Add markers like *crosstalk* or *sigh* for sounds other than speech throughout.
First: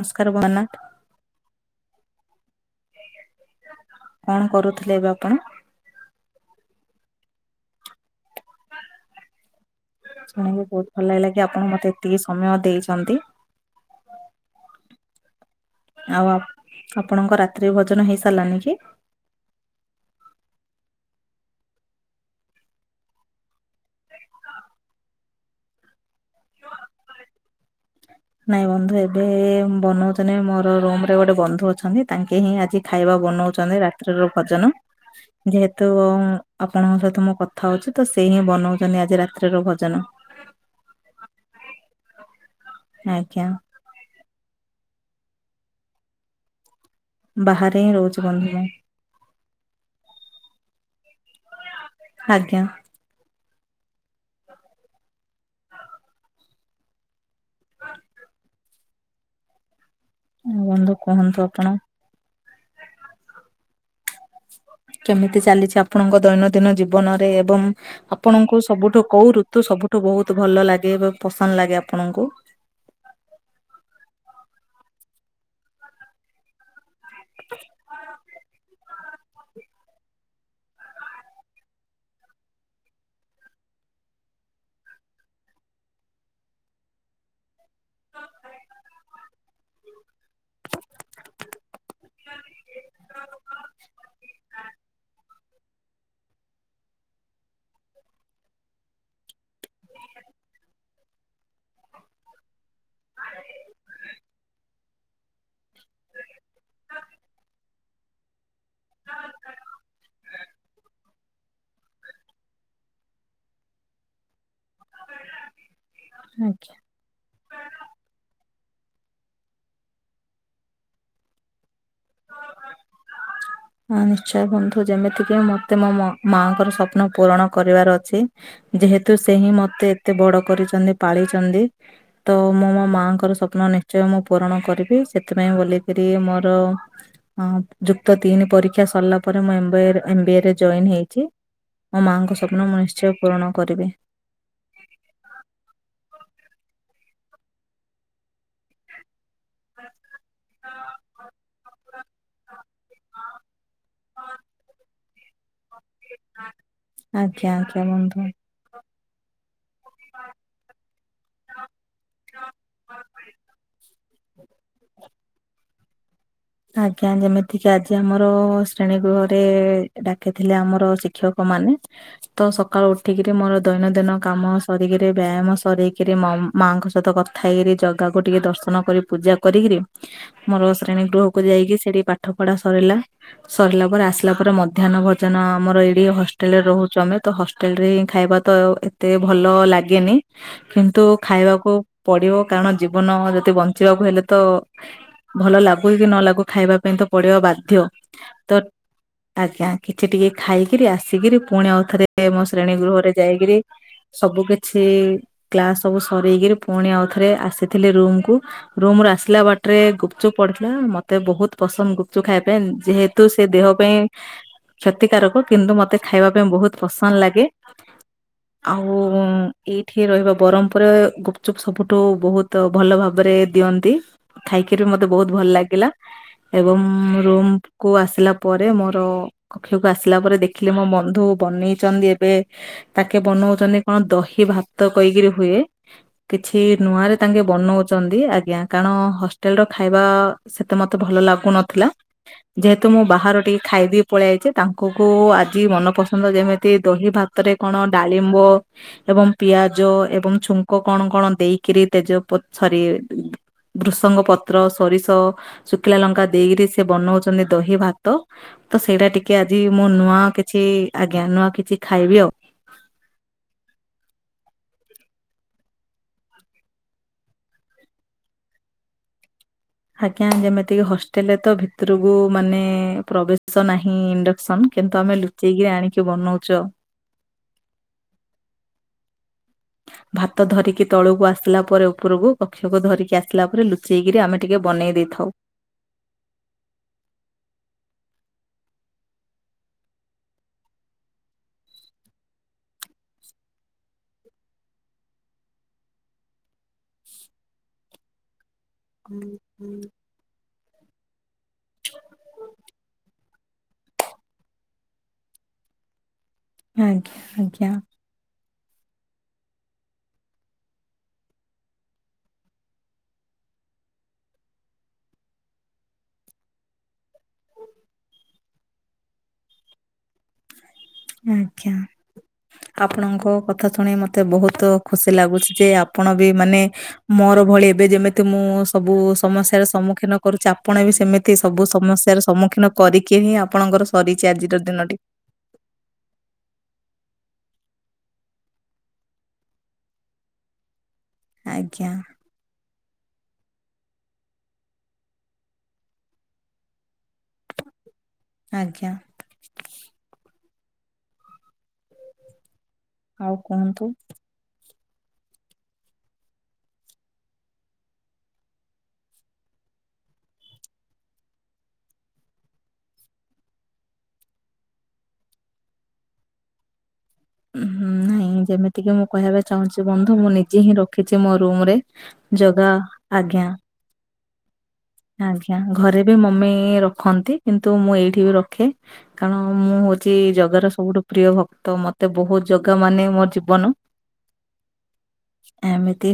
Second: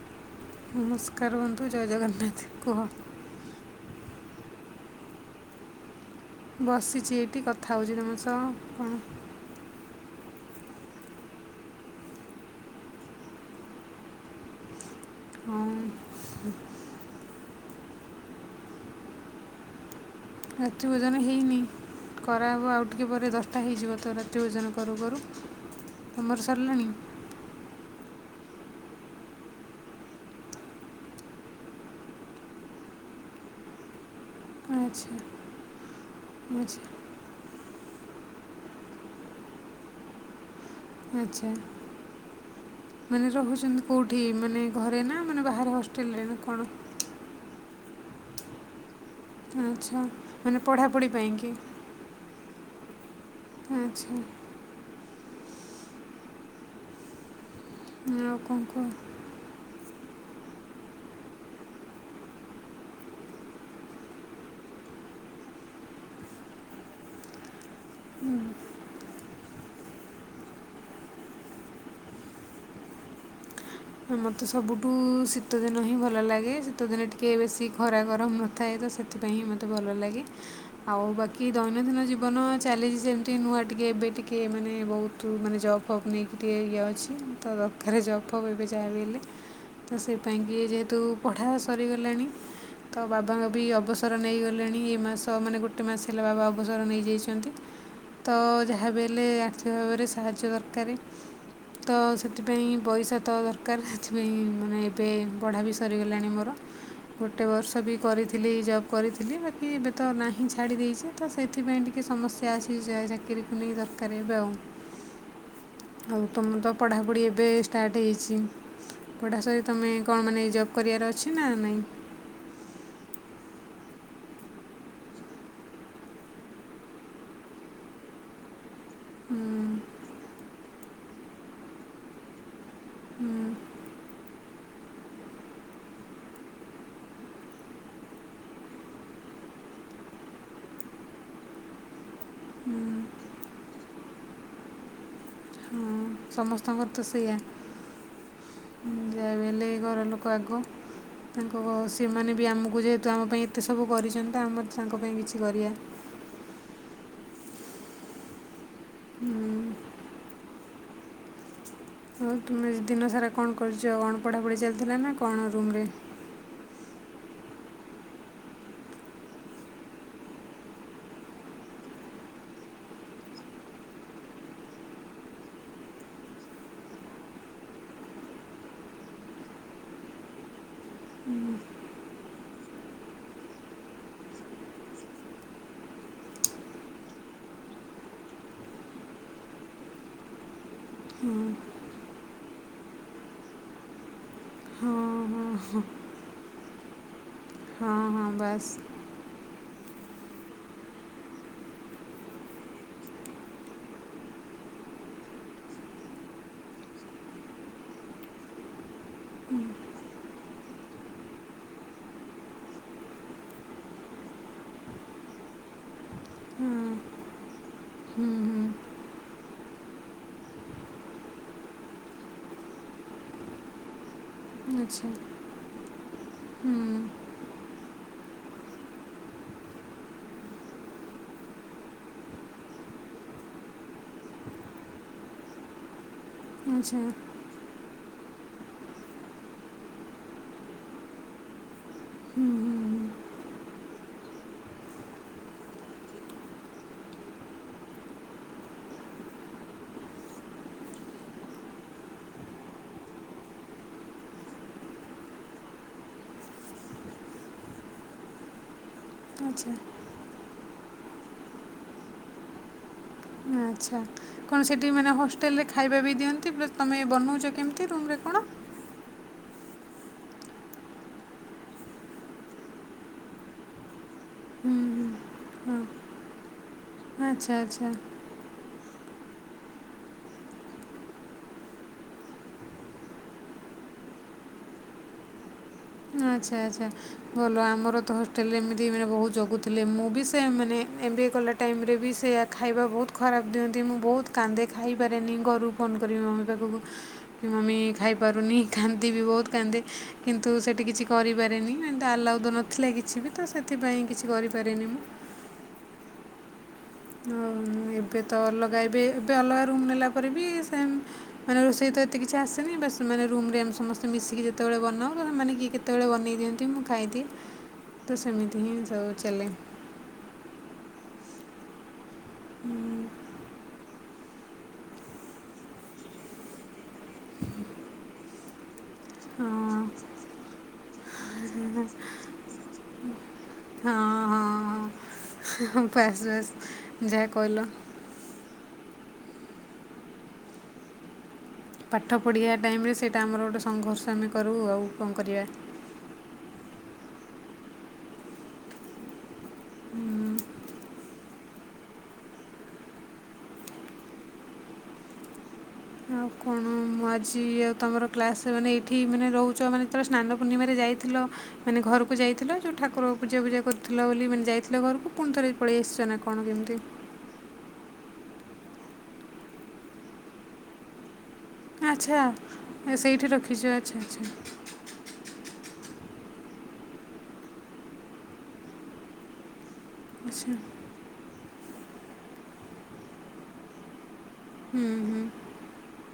ନମସ୍କାର ଭଗନ୍ନାଥ ନମସ୍କାର ବନ୍ଧୁ, ଜୟ ଜଗନ୍ନାଥ, କୁହ? କଣ କରୁଥିଲେ ଏବେ ଆପଣ? ବସିଚି ଏଇଠି, କଥା ହଉଚି ତମ ସହ, କଣ? ଶୁଣିବି ବହୁତ ଭଲ ଲାଗିଲା କି -ଆପଣ ମତେ ଏତିକି ସମୟ ଦେଇଛନ୍ତି। *inaudible* ହଁ ଆଉ ଆପଣଙ୍କ ରାତି ରାତ୍ରି ଭୋଜନ ହେଇ ସାରିଲାନି କି? ରାତ୍ରିଭୋଜନ ହେଇନି। କରାହେବ ଆଉ ଟିକିଏ ପରେ ଦଶଟା ହେଇଯିବ ତ ରାତି ଭୋଜନ କରୁ କରୁ। ତମର ସରଲାଣି? ନାଇଁ ବନ୍ଧୁ, ଏବେ ବନାଉଛନ୍ତି ମୋର ରୁମ ରେ ଗୋଟେ ବନ୍ଧୁ ଅଛନ୍ତି, ତାଙ୍କେ ହିଁ ଆଜି ଖାଇବାକୁ ବନଉଛନ୍ତି ରାତ୍ରିର ଭୋଜନ, ଆଚ୍ଛା ଯେହେତୁ ଆଚ୍ଛା ଆପଣଙ୍କ ସହିତ ମୁଁ କଥା ହଉଛି ତ ସେ ହିଁ ବନଉଛନ୍ତି ଆଜି ରାତ୍ରିର ଭୋଜନ ଆଛା, ମାନେ ଆଜ୍ଞା ରହୁଛନ୍ତି କୋଉଠି? ମାନେ ଘରେ ନା ମାନେ ବାହାରେ ହଷ୍ଟେଲରେ ନା କ ଣ? ବାହାରେ ହିଁ ରହୁଚି ବନ୍ଧୁ ମୁଁ। ଆଛା, ମାନେ ପଢ଼ାପଢ଼ି ପାଇଁକି? ଆଜ୍ଞା। ଆଛା। ଆଉ କଣ କୁହ? ଆ ବନ୍ଧୁ କୁହନ୍ତୁ ଆପଣ? କେମିତି ଚାଲିଛି ଆପଣଙ୍କ ଦୈନନ୍ଦିନ ଜୀବନରେ ଏବଂ ଆପଣଙ୍କୁ ସବୁଠୁ କଉ ଋ ତୁ ସବୁଠୁ ବହୁତ ଭଲ ଲାଗେ ଏବଂ ପସନ୍ଦ ଲାଗେ ଆପଣଙ୍କୁ? ମୋତେ ସବୁଠୁ ଶୀତଦିନ ହିଁ ଭଲ ଲାଗେ, ଶୀତ ଦିନ ଟିକେ ବେଶୀ ଖରା ଗରମ ନ ଥାଏ ତ, ସେଥିପାଇଁ ହିଁ ମୋତେ ଭଲ ଲାଗେ, ଆଉ ବାକି ଦୈନନ୍ଦିନ ଜୀବନ ଚାଲିଛି ସେମିତି ନୂ ମୁଁ ଆ ଟିକେ ଏବେ ଟିକେ ମାନେ ବହୁତ ମାନେ ଜବ୍ ଫବ ନେଇକି ଟିକେ ଇଏ ଅଛି, ତ ଦରକାର ଜବ୍ ଫବ ଏବେ ଯାହାବି ହେଲେ, ତ ସେ ପାଇଁକି ଯେହେତୁ ପଢ଼ା ସରିଗଲାଣି ତ ବାବାଙ୍କ ବି ଅବସର ନେଇଗଲେଣି, ଏ ମାସ ମାନେ ଗୋଟେ ମାସ ହେଲା ବାବା ଅବସର ନେଇଯାଇଚନ୍ତି। ତ ଯାହାବି ହେଲେ ଆର୍ଥିକ ଭାବରେ ସାହାଯ୍ୟ ଦରକାରେ। ତ ସେଥିପାଇଁ ପଇସା ତ ଦରକାର, ସେଥିପାଇଁ ମାନେ ଏବେ ପଢ଼ା ବି ସରିଗଲାଣି ମୋର। ଗୋଟେ ବର୍ଷ ବି କରିଥିଲି ଜବ୍ କରିଥିଲି, ବାକି ଏବେ ତ ନାହିଁ ଛାଡ଼ି ଦେଇଛି, ତ ସେଥିପାଇଁ ଟିକେ କେ ସମସ୍ୟା ଆସି ବି ଯାଏ, ଚାକିରୀକୁ ନେଇ ଦରକାର ଏବେ ଆଉ। ଆଉ ତମର ତ ଆଜ୍ଞା। ପଢ଼ାପଢ଼ି ଏବେ ଷ୍ଟାର୍ଟ ହେଇଛି ପଢ଼ା ସରି ତମେ କଣ ମାନେ ଜବ୍ କରିବାର ଅଛି ନା ନାଇଁ? ହଁ ନିଶ୍ଚୟ ବନ୍ଧୁ। ଯେମିତିକି ମତେ ମୋ ମ-ମାଙ୍କର ସ୍ୱପ୍ନ ପୂରଣ କରିବାର ଅଛି ଯେହେତୁ ସେ ହିଁ ମତେ ଏତେ ବଡ କରିଚନ୍ତି ପାଳିଚନ୍ତି, ତ ମୁଁ ମୋ ମାଙ୍କର ସ୍ୱପ୍ନ ନିଶ୍ଚୟ ମୁଁ ପୂରଣ କରିବି। ସେଥିପାଇଁ ବୋଲିକିରି ମୋର ହଁ। ଯୁକ୍ତ ତିନି ପରୀକ୍ଷା ସରିଲା ପରେ ମୁଁ ଏମ୍ ବ ଏ ରେ ଏମ୍ ବି ଏ ରେ ଜଏନ୍ ହେଇଛି। ମୋ ମାଙ୍କ ସ୍ୱପ୍ନ ମୁଁ ନିଶ୍ଚୟ ପୂରଣ କରିବି। ହଁ ସମସ୍ତଙ୍କର ତ ସେଇଆ। ଯାହାବି ହେଲେ ଘର ଲୋକ ଆଗ। ତାଙ୍କ ଅସ୍ ସେମାନେ ବି ଆମକୁ ଯେହେତୁ ଆମ ପାଇଁ ଏତେ ସବୁ କରିଛନ୍ତି ତ, ଆମର ତାଙ୍କ ପାଇଁ କିଛି କରିଆ। ଆଜ୍ଞା ଆଜ୍ଞା ବନ୍ଧୁ। ହୁଁ। ଆଉ ତୁମେ ଦିନ ସାରା କଣ କରୁଚ? କଣ ପଢ଼ାପଢ଼ି ଚାଲିଥିଲା ନା କଣ ରୁମରେ? ଆଜ୍ଞା। ଯେମିତିକି ଆଜି ଆମର ଶ୍ରେଣୀ ଗୃହରେ ଡାକିଥିଲେ ଆମର ଶିକ୍ଷକ ମାନେ, ତ ସକାଳୁ ଉଠିକିରି ମୋର ଦୈନନ୍ଦିନ କାମ ସରିକିରି ବ୍ୟାୟାମ ସରେଇକିରି ମ ମାଙ୍କ ସହିତ କଥା ହେଇକିରି, ଜଗାକୁ ଟିକେ ଦର୍ଶନ କରି ପୂଜା କରିକିରି, ମୋର ଶ୍ରେଣୀ ଗୃହକୁ କୁ ଯାଇକି ସେଠି ପାଠ ପଢା ସରିଲା। ସରିଲା ପରେ ଆସିଲା ପରେ ମଧ୍ୟାହ୍ନ ଭୋଜନ ଆମର ଏଇଠି ହଷ୍ଟେ ହଷ୍ଟେଲରେ ରହୁଚୁ ଆମେ, ତ ହଷ୍ଟେଲରେ ହିଁ ଖାଇବା ତ ଏତେ ଭଲ ଲାଗେନି। କିନ୍ତୁ ଖାଇ ହଁ ଖାଇବାକୁ ପଡିବ, କାରଣ ଜୀବନ ଯଦି ବଞ୍ଚିବାକୁ ହେଲେ ତ ହଁ ହଁ ଭଲ ଲାଗୁ ନ ବି ନଲାଗୁ ଖାଇବା ପାଇଁ ତ ପଡିବାକୁ ବାଧ୍ୟ। ହଁ ହଁ ତ ବାସ୍ ଆଜ୍ଞା। କିଛି ଟିକେ ଖାଇକିରି, ଆସିକିରି, ପୁଣି ଆଉଥରେ ମୋ ଶ୍ରେଣୀ ଗୃହରେ ଯାଇକିରି ସବୁ କିଛି ଛି କ୍ଲାସ ସବୁ ସରେଇକି ପୁଣି ଆଉଥରେ ଆସିଥିଲି ରୁମକୁୁ। ରୁମରୁ ଆସିଲା ବାଟରେ ଗୁପଚୁପ୍ ପଡୁଥିଲା। ମତେ ବହୁତ ପସନ୍ଦ ଗୁପଚୁପ୍ ଖାଇବା ପାଇଁ, ଯେହେତୁ ସେ ଦେହ ପାଇଁ କ୍ଷତିକାରକ କିନ୍ତୁ ମତେ ଖାଇବା ପାଇଁ ହଁ ବହୁତ ପସନ୍ଦ ଲାଗେ। ହୁଁ ହୁଁ। ଆଉ ଏଇଠି ରହିବା ବରହମପୁରେ ଗୁପଚୁପ୍ ସବୁଠୁ ବହୁତ ଭଲ ଭାବରେ ଦି ଅନ୍ତି। ହୁଁ ଖାଇକିରି ମତେ ଆଚ୍ଛା ବହୁତ ଭଲ ଲାଗିଲା ଏବଂ ହୁଁ ରୁମ୍ କୁ ଆସିଲା ପରେ, ମୋର କକ୍ଷକୁ ଆସିଲା ପରେ ଦେଖିଲି ମୋ ବନ୍ଧୁ ବନେଇଚନ୍ତି ଏବେ ତାକେ ବନଉଚନ୍ତି କଣ ଦହି ଭାତ କହିକିରି ହୁଏ କିଛି ଆଚ୍ଛା ନୂଆରେ ତାଙ୍କେ ବନଉଚନ୍ତି। ଆଜ୍ଞା। କାରଣ ହଷ୍ଟେଲର ଖାଇବା ବା ସେତେ ମତେ ଭଲ ଲାଗୁନଥିଲା। ହୁଁ ହୁଁ ଯେହେତୁ ହୁଁ ମୁଁ ବାହାର ଟିକେ ଖାଇଦେଇ ପଳେଇ ଆଇଚେ। ତାଙ୍କୁକୁ ଆଜି ମନପସନ୍ଦ ଯେମିତି, ଦହି ଭାତରେ କଣ ଡାଳିମ୍ବ ମ୍ୱ ଏବଂ ପିଆଜ ଏବଂ ଛୁଙ୍କ କଣ କଣ ଦେଇକିରି, ତେଜ ପ ସରି ଭୃସଙ୍ଗ ପତ୍ ପତ୍ର, ସୋରିଷ, ଶୁଖିଲା ଲଙ୍କା, ଦେଇକିରି ସେ ବନଉଚନ୍ତି ଦହି ଭାତ। ତ ସେଇଟା ଟିକେ ଆଜି ଆଚ୍ଛା ମୁଁ ନୂଆ କିଛି ଆଜ୍ଞା ନୂଆ କିଛି ଖାଇବି ଆଉ। ଆଚ୍ଛା। କଣ ସେଠି ମାନେ ହଷ୍ଟେଲରେ ଖାଇବା ବି ଦିଅନ୍ତି ପ୍ଲସ ତମେ ବି ବନଉଚ, କେମତି ରୁମରେ କଣ? ଆଜ୍ଞା। ଯେମିତିକି ହଷ୍ଟେଲରେ ତ ଭିତରକୁ ମାନେ ପ୍ରବେଶ ନାହିଁ ଇଣ୍ଡକ୍ସନ। କିନ୍ତୁ ଆମେ ଲୁଚେଇକିରି ଆଣିକି ବନଉଚୁ ଆଉ। ଆଚ୍ଛା ଆଚ୍ଛା। *unintelligible* ଭାତ ଧରିକି ତଳକୁ ଆସିଲା ପରେ ଉପରକୁ, କକ୍ଷକୁ ଧରିକି ଆସିଲା ପରେ, ଲୁଚେଇକିରି ଆମେ ଟିକେ ବନେଇ ଦେଇଥାଉ। *unintelligible* ଆଚ୍ଛା ଆଚ୍ଛା ଭଲ ଆମର ତ ହଷ୍ଟେଲରେ ଏମିତି ମାନେ ବହୁତ ଜଗୁଥିଲେ ମୁଁ ବି ସେମ୍ ମାନେ ଏ ବି ଏ ଗଲା ଟାଇମ ରେ ବି ସେୟା ଖାଇବା ବହୁତ ଖରାପ ଦିଅନ୍ତି ମୁଁ ବହୁତ କାନ୍ଦେ ଖାଇପାରେନି ଘରୁକୁ ଫୋନ୍ କରିି ମମି ପାଖକୁ କି ମମି ଖାଇପାରୁନି। କାନ୍ଦିବି ବହୁତ କାନ୍ଦେ କିନ୍ତୁ ସେଠି କିଛି କରିପାରେନି ଏମିତି ଆଲାଉ ତ ନଥିଲା କିଛି ବି ତ ସେଥିପାଇଁ କିଛି କରିପାରେନି ମୁଁ। ଆଜ୍ଞା ଆଉ ଆଜ୍ଞା। ଏବେ ତ ତ ଅଲଗା ଏବେ ଏବେ ଅଲଗା ରୁମ ନେଲା ପରେ ବି ସେମ ମାନେ ରୋଷେଇ ତ ଏତେ କିଛି ଆସେନି ବାସ ମାନେ ରୋ ରୁମ ରେ ଆମେ ସମସ୍ତେ ମିଶିକି ଯେତେବେଳେ ବନାଉ ତ ସେମାନେ କିଏ କେତେବେଳେ ବନେଇ ଦିଅନ୍ତି ମୁଁ ଖାଇଦିଏ। ତ ସେମିତି ହିଁ ସବୁ ଚାଲେ। ଆଜ୍ଞା ଆପଣଙ୍କ କଥା ଶୁଣି ମତେ ବହୁତ ଖୁସି ଲାଗୁଛି ଯେ ଆପଣ ବି ମାନେ ମୋର ଭଳି ଏବେ ଯେମିତି ମୁଁ ସବୁ ସମସ୍ୟାର ହଁ ସମ୍ମୁଖୀନ କରୁଛି ଆପଣ ବି ସେମିତି ସବୁ ସମସ୍ୟାର ସମ୍ମୁଖୀନ କରିକି ହିଁ ଆ ଆପଣଙ୍କର ସରିଛି ଆଜିର ହଁ ଦିନଟି। ହଁ ବାସ୍ ବାସ୍ ଯାହା କହିଲ। ଆଜ୍ଞା ପାଠ ପଢିବା ଟାଇମ ରେ ସେଇଟା ଆମର ଗୋଟେ ସଂଘର୍ଷ ଆମେ କରୁ ଆଉ କଣ କରିବା? ଆଜ୍ଞା। ଆଉ କୁହନ୍ତୁ। ଆଉ କଣ ମୁଁ ଆଜି ଆଉ ତୁମର କ୍ଲାସ ମାନେ ଏଇଠି ମାନେ ରହୁଛ ମାନେ ଯେତେବେଳେ ସ୍ନାନ ପୂର୍ଣିମାରେ ଯାଇଥିଲ ମାନେ ଘ ଘରକୁ ଯାଇଥିଲ ଯଉ ଠାକୁରକୁ ପୂଜା ପୂଜା କରୁଥିଲ ବୋଲି ମାନେ ଯାଇଥିଲ ଘରକୁ ପୁଣି ଥରେ ପଳେଇ ଆସିଛ ନା କଣ କେମିତି? ହୁଁ ନାଇଁ ଯେମିତି କି ମୁଁ କହିବାକୁ ଚାହୁଁଛି ବନ୍ଧୁ ମୁଁ ନିଜେ ହିଁ ରଖି ମୋ ରୁମ ରେ ଆଚ୍ଛା ଜଗା ସେଇଠି ଆଜ୍ଞା। ରଖିଛ ଆଚ୍ଛା ଆଚ୍ଛା ଆଜ୍ଞା ଘରେ ବି ମମି ରଖନ୍ତି କିନ୍ତୁ ମୁଁ ଏଇଠି ବି ରଖେ କାରଣ ମୁଁ ଖୀ ଆଚ୍ଛା ଜଗାର ସବୁଠୁ ପ୍ରିୟ ଭକ୍ତ ମତେ ବହୁତ ଜଗା ମାନେ ମୋ ଜୀବନ। ହୁଁ ହୁଁ।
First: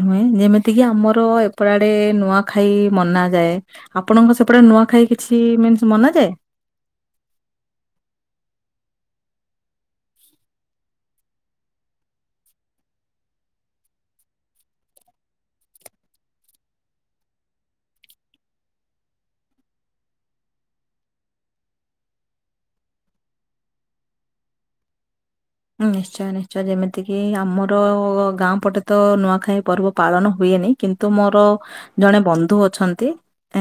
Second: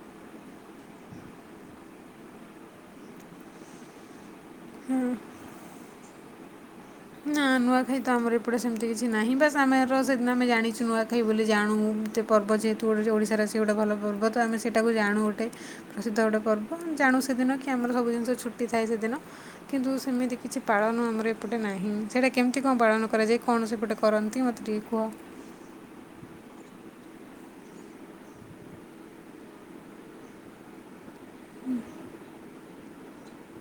ମାନେ ଯେମିତି କି ଆମର ଏପଟ ଆଡେ ନୂଆ ଖାଇ ମନାଯାଏ ଆପଣଙ୍କ ସେପ ସେପଟେ ନୁଆଖାଇ କିଛି ମିନ୍ସ ମନାଯାଏ? ନା ନୂଆଖାଇ ତ ଆମର ଏପଟେ ସେମିତି କିଛି ନାହିଁ ବାସ୍ ଆମେ ର ସେଦିନ ଆମେ ଜାଣିଛୁ ନୁଆଖାଇ ବୋଲି ଜାଣୁ‌ ଏମିତି ପର୍ବ ଯେହେତୁ ଓଡ଼ି ଓଡ଼ିଶାର ସେ ଗୋଟେ ଭଲ ପର୍ବ ତ ଆମେ ସେଇଟାକୁ ଯାଣୁ ଗୋଟେ ପ୍ରସିଦ୍ଧ ଗୋଟେ ପର୍ବ ଜାଣୁ ସେଦିନ କି ଆମର ସବୁ ଜିନିଷ ଛୁଟି ଥାଏ ସେଦିନ କିନ୍ତୁ ସେମିତି କିଛି ପାଳନ ଆମର ଏପ ଟେ ନାହିଁ ସେଇଟା କେମିତି କଣ ପାଳନ କରାଯାଏ କଣ ସେପଟେ କରନ୍ତି ମତେ ଟିକେ କୁହ? ନିଶ୍ଚୟ ନିଶ୍ଚୟ ଯେମିତି କିି ଆମର ଗୋ ଗୋ ଗାଁ ପଟେ ତ ନୂଆଖାଇ ପର୍ବ ପାଳନ ହୁଏନି କି ତ ମୋର ଜଣେ ବନ୍ଧୁ ଅଛନ୍ତି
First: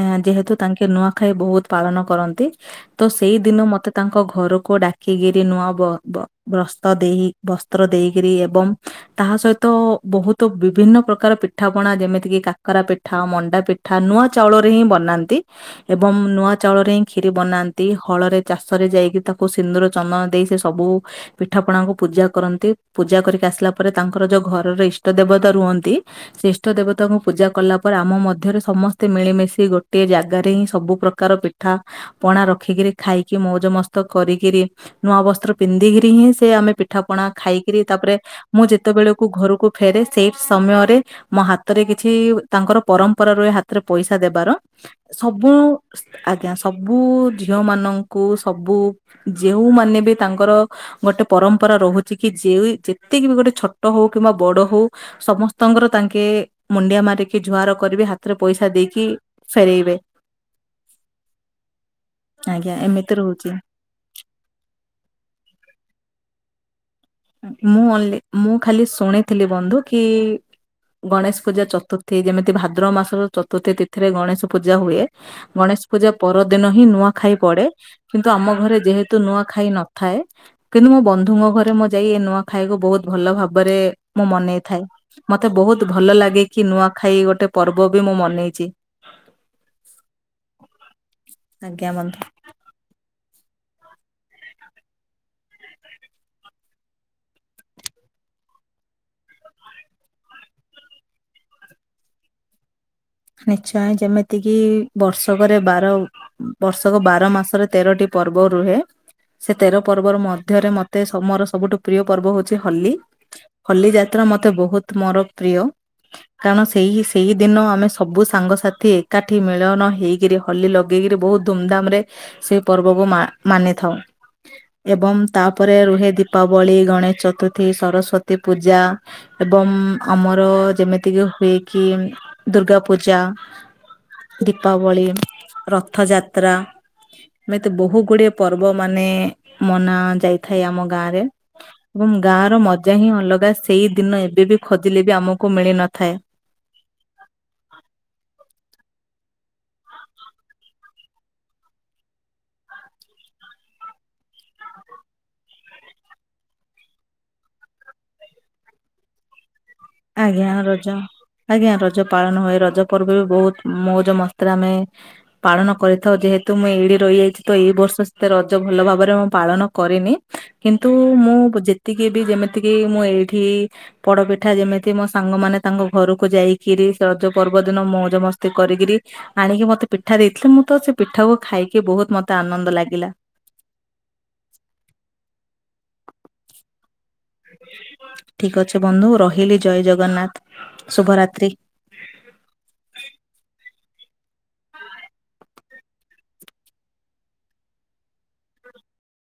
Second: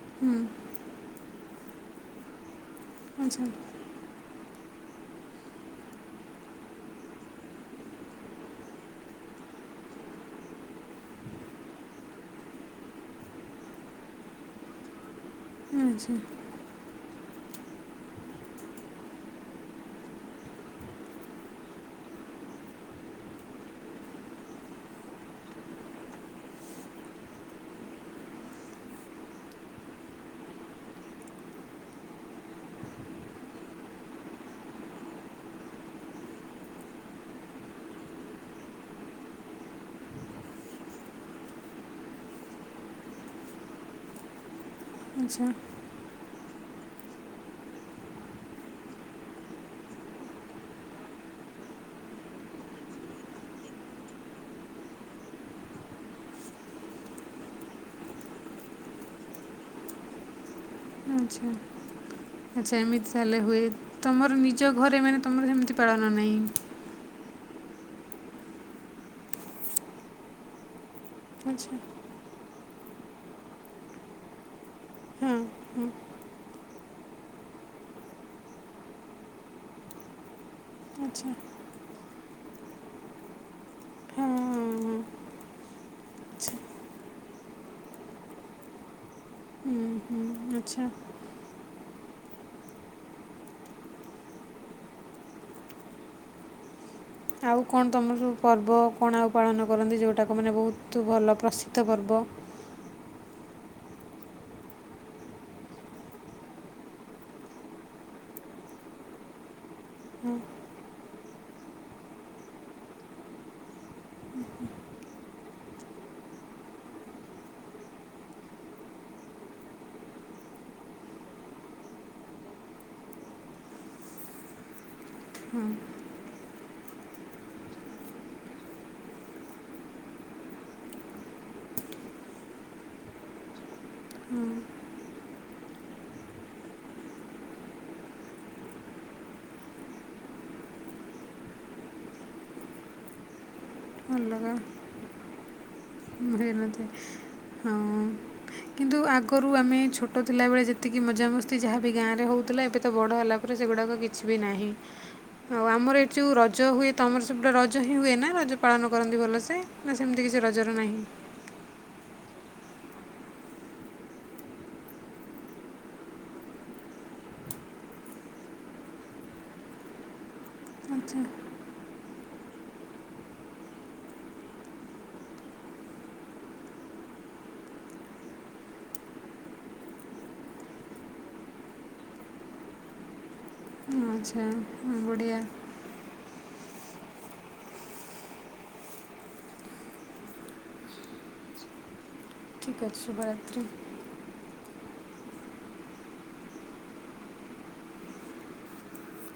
ଏଁ ଯେହେତୁ ତାଙ୍କେ ନୂଆଖାଇ ବହୁତ ପାଳନ କରନ୍ତି ତ ସେଇ ଆଚ୍ଛା ଦିନ ମତେ ତାଙ୍କ ଘରକୁ ଡା ଡାକିକିରି ନୂଆ ବ ବ ବସ ତ ଦେଇ ବସ୍ତ୍ର ଦେଇକିରି ଏବଂ ତାହା ସହିତ ବହୁତ ବିଭିନ୍ନ ପ୍ରକାର ପିଠା ପ ଣା ଯେମିତି କିି କାକରା ପିଠା ମଣ୍ଡା ପିଠା ନୂଆ ଚାଉଳ ରେ ହିଁ ବନାନ୍ତି। ଆଚ୍ଛା ଏବଂ ନୂଆ ଚାଉଳରେ କ୍ଷିରି ବନାନ୍ତି ହଳରେ ଚାଷରେ ଯାଇକି ତାକୁ ସିନ୍ଦୁର ଚନ୍ଦନ ଦେଇ ସେ ସବୁ। ପିଠା ପଣାଙ୍କୁ ପୂଜା କରନ୍ତି ପୂଜା କରିକି ଆସିଲା ପରେ ତାଙ୍କର ଯୋଉ ଘରର ଇଷ୍ଟ ଦେବତା ରୁହନ୍ତି। ସେ ଇଷ୍ଟ ଦେବତାଙ୍କୁ ପୂଜା କଲା ପରେ ଆମ ମଧ୍ୟରେ ସମସ୍ତେ ମିଳିମିଶି ଗୋଟିଏ ଜାଗାରେ ହିଁ ସବୁ ପ୍ରକାର ପିଠା ପଣା ରଖିକିରି ଖାଇକି ମଉଜ ମସ୍ତ କରିକିରି ନୂଆ ବସ୍ତ୍ର ପିନ୍ଧିକିରି ହିଁ ସେ ଆମେ ପିଠା ପଣା ଖାଇକିରି ତାପରେ ମୁଁ ଯେତେବେଳକୁ ଘରକୁ ଫେରେ ସେଇ ସମୟରେ ମୋ ହାତରେ କିଛି ତାଙ୍କର ପରମ୍ପରା ରୁହେ ହାତରେ ପଇସା ଦେବାର ଆଚ୍ଛା ସବୁ। ଆଜ୍ଞା ସବୁ ଝିଅ ମାନଙ୍କୁ ସବୁ ଯେଉଁମାନେ ବି ତାଙ୍କର ଗୋଟେ ପରମ୍ପରା ରହୁଛି କି ଯେ ଯେତିକି ବି ଗୋଟେ ଛୋଟ ହଉ କିମ୍ବା ବଡ଼ ହଉ ସମସ୍ତଙ୍କର ତାଙ୍କେ ଏ ମୁଣ୍ଡିଆ ମାରିକି ଜୁହାର କରିବେ ହାତରେ ପଇସା ଦେଇକି ଫେରେଇବେ। ଆଚ୍ଛା। ଆଜ୍ଞା ଆଚ୍ଛା ଏମିତି ତାହେଲେ ରହୁଛି ହୁଏ ତମର ନିଜ ଘରେ ମାନେ ତମର ସେମିତି ପାଳନ ନାହିଁ। ମୁଁ ଖାଲି ଶୁଣିଥିଲି ବନ୍ଧୁ କି ଗଣେଶ ପୂଜା ଆଚ୍ଛା ଚତୁର୍ଥୀ ଯେମିତି ଭ ଭାଦ୍ରବ ମାସର ଚତୁର୍ଥ ତିଥିରେ ଗଣେଶ ପୂଜା ହୁଏ ହଁ ଗଣେଶ ପୂଜା ପରଦିନ ହିଁ ନୂଆ ଖାଇ ପଡେ କିନ୍ତୁ ଆମ ଘରେ ଯେହେତୁ ନୂଆ ଖାଇ ନଥାଏ କିନ୍ତୁ ମୋ ଆଚ୍ଛା ବନ୍ଧୁଙ୍କ ଘରେ ମ ଯାଇ ଏ ନୂଆ ଖାଇକୁ ବହୁତ ଭଲ ଭାବରେ ମୁଁ ହଁ ମନେଇ ହଁ ଥାଏ ମତେ ବହୁତ ଭଲ ଲାଗେ କି ନୂଆ ଖାଇ ଗୋଟେ ପର୍ବ ବି ମୁଁ ମନେଇଛି। ହୁଁ ହୁଁ। ଆଚ୍ଛା ଆଜ୍ଞା ବନ୍ଧୁ। ଆଉ କଣ ତୁମର ସବୁ ପର୍ବ କଣ ଆଉ ପାଳନ କରନ୍ତି ଯେଉଁଟାକ ମାନେ ବହୁତ ଭଲ ପ୍ରସିଦ୍ଧ ପର୍ବ? ବ। ନିଶ୍ଚୟ ଯେମିତିକି ବର୍ଷକରେ ବାର ବର୍ଷକ ବାର ମାସରେ ତେରଟି ପର୍ବ ରୁହେ। ସେ ତେର ପର୍ବ ମଧ୍ୟରେ ମତେ ମୋର ସବୁଠୁ ପ୍ରିୟ ପର୍ବ ହଉଛି ହୋଲି ହୋଲି ଯାତ୍ରା ମତେ ମୋର ବହୁତ ପ୍ରିୟ କାରଣ ସେହି ଦିନ ଆମେ ସବୁ ସାଙ୍ଗସାଥି ଏକାଠି ମିଳନ ହେଇକିରି ହୋଲି ଲଗେଇକିରି ବହୁତ ଧୁମଧାମ ରେ ସେ ପର୍ବ ମାନିଥାଉ। ଏବଂ ତାପରେ ରୁହେ ଦୀପାବଳି, ଗଣେଶ ଚତୁର୍ଥୀ, ସରସ୍ଵତୀ ପୂଜା ଏବଂ ଆମର ଯେମିତିକି ହୁଏ କି ଦୁର୍ଗା ପୂଜା। ଦୀପାବଳି, ରଥଯାତ୍ରା ଏମିତି ବହୁତ ଗୁଡିଏ ପର୍ବ ମାନେ ମନା ଯାଇଥାଏ ଆମ ଗାଁରେ ଏବଂ ଗାଁ ର ମଜା ହିଁ ଅଲଗା ସେଇ ଦିନ ଏବେ ଅଲଗା ବି ଖୋଜିଲେ ବି ଆମକୁ ମିଳି ନଥାଏ। *inaudible* ହଁ କିନ୍ତୁ ଆଗରୁ ଆମେ ଛୋଟ ଥିଲାବେଳେ ଯେତିକି ମଜାମସ୍ତି ଯାହାବି ଗାଁରେ ହଉ ଥିଲା ଏବେ ତ ବଡ଼ ହେଲା ପରେ ସେଗୁଡ଼ାକ କିଛି ବି ନାହିଁ। ଆଉ ଆମର ଏଠି ଯୋଉ ରଜ ହୁଏ ତମର ସେପଟେ ରଜ ହିଁ ହୁଏ ନା ରଜ ପାଳନ କରନ୍ତି ଭଲସେ ନା ସେମିତି କିଛି ଆଜ୍ଞା ରଜର ରଜ ନାହିଁ? ଆଜ୍ଞା ରଜ ପାଳନ ହୁଏ ରଜ ପର୍ବ ବି ବହୁତ ମଉଜ ମସ୍ତିରେ ଆମେ ପାଳନ କରିଥାଉ ଯେହେତୁ ତୁ ମୁଁ ଏଇଠି ରହିଯାଇଛି ତ ଏଇ ବର୍ଷ ସେତେ ରଜ ଭଲ ଭାବରେ ମୁଁ ପାଳନ କରିନି କିନ୍ତୁ ଆଚ୍ଛା ମୁଁ ଯେତିକି ବି ଯେମିତିକି ମୁଁ ଏଇଠି ପୋଡ଼ପିଠା ଯେମି ମୋ ସାଙ୍ଗମାନେ ତାଙ୍କ ଘରକୁ ଯାଇକିରି ରଜ ପର୍ବ ଦିନ ମୌଜ ମସ୍ତି କରିକରି ଆଣିକି ମତେ ପିଠା ଦେଇଥିଲେ ମୁଁ ତ ସେ ପିଠାକୁ ଖାଇକି ବହୁତ ମତେ ଆନନ୍ଦ ଲାଗିଲା। ଆଚ୍ଛା ବଢ଼ିଆ। *inaudible* ଠିକ ଅଛି ବନ୍ଧୁ ରହିଲି ଜୟ ଜଗନ୍ନାଥ ଶୁଭରାତ୍ରି। ଠିକ୍ ଅଛି ଶୁଭରାତ୍ରି।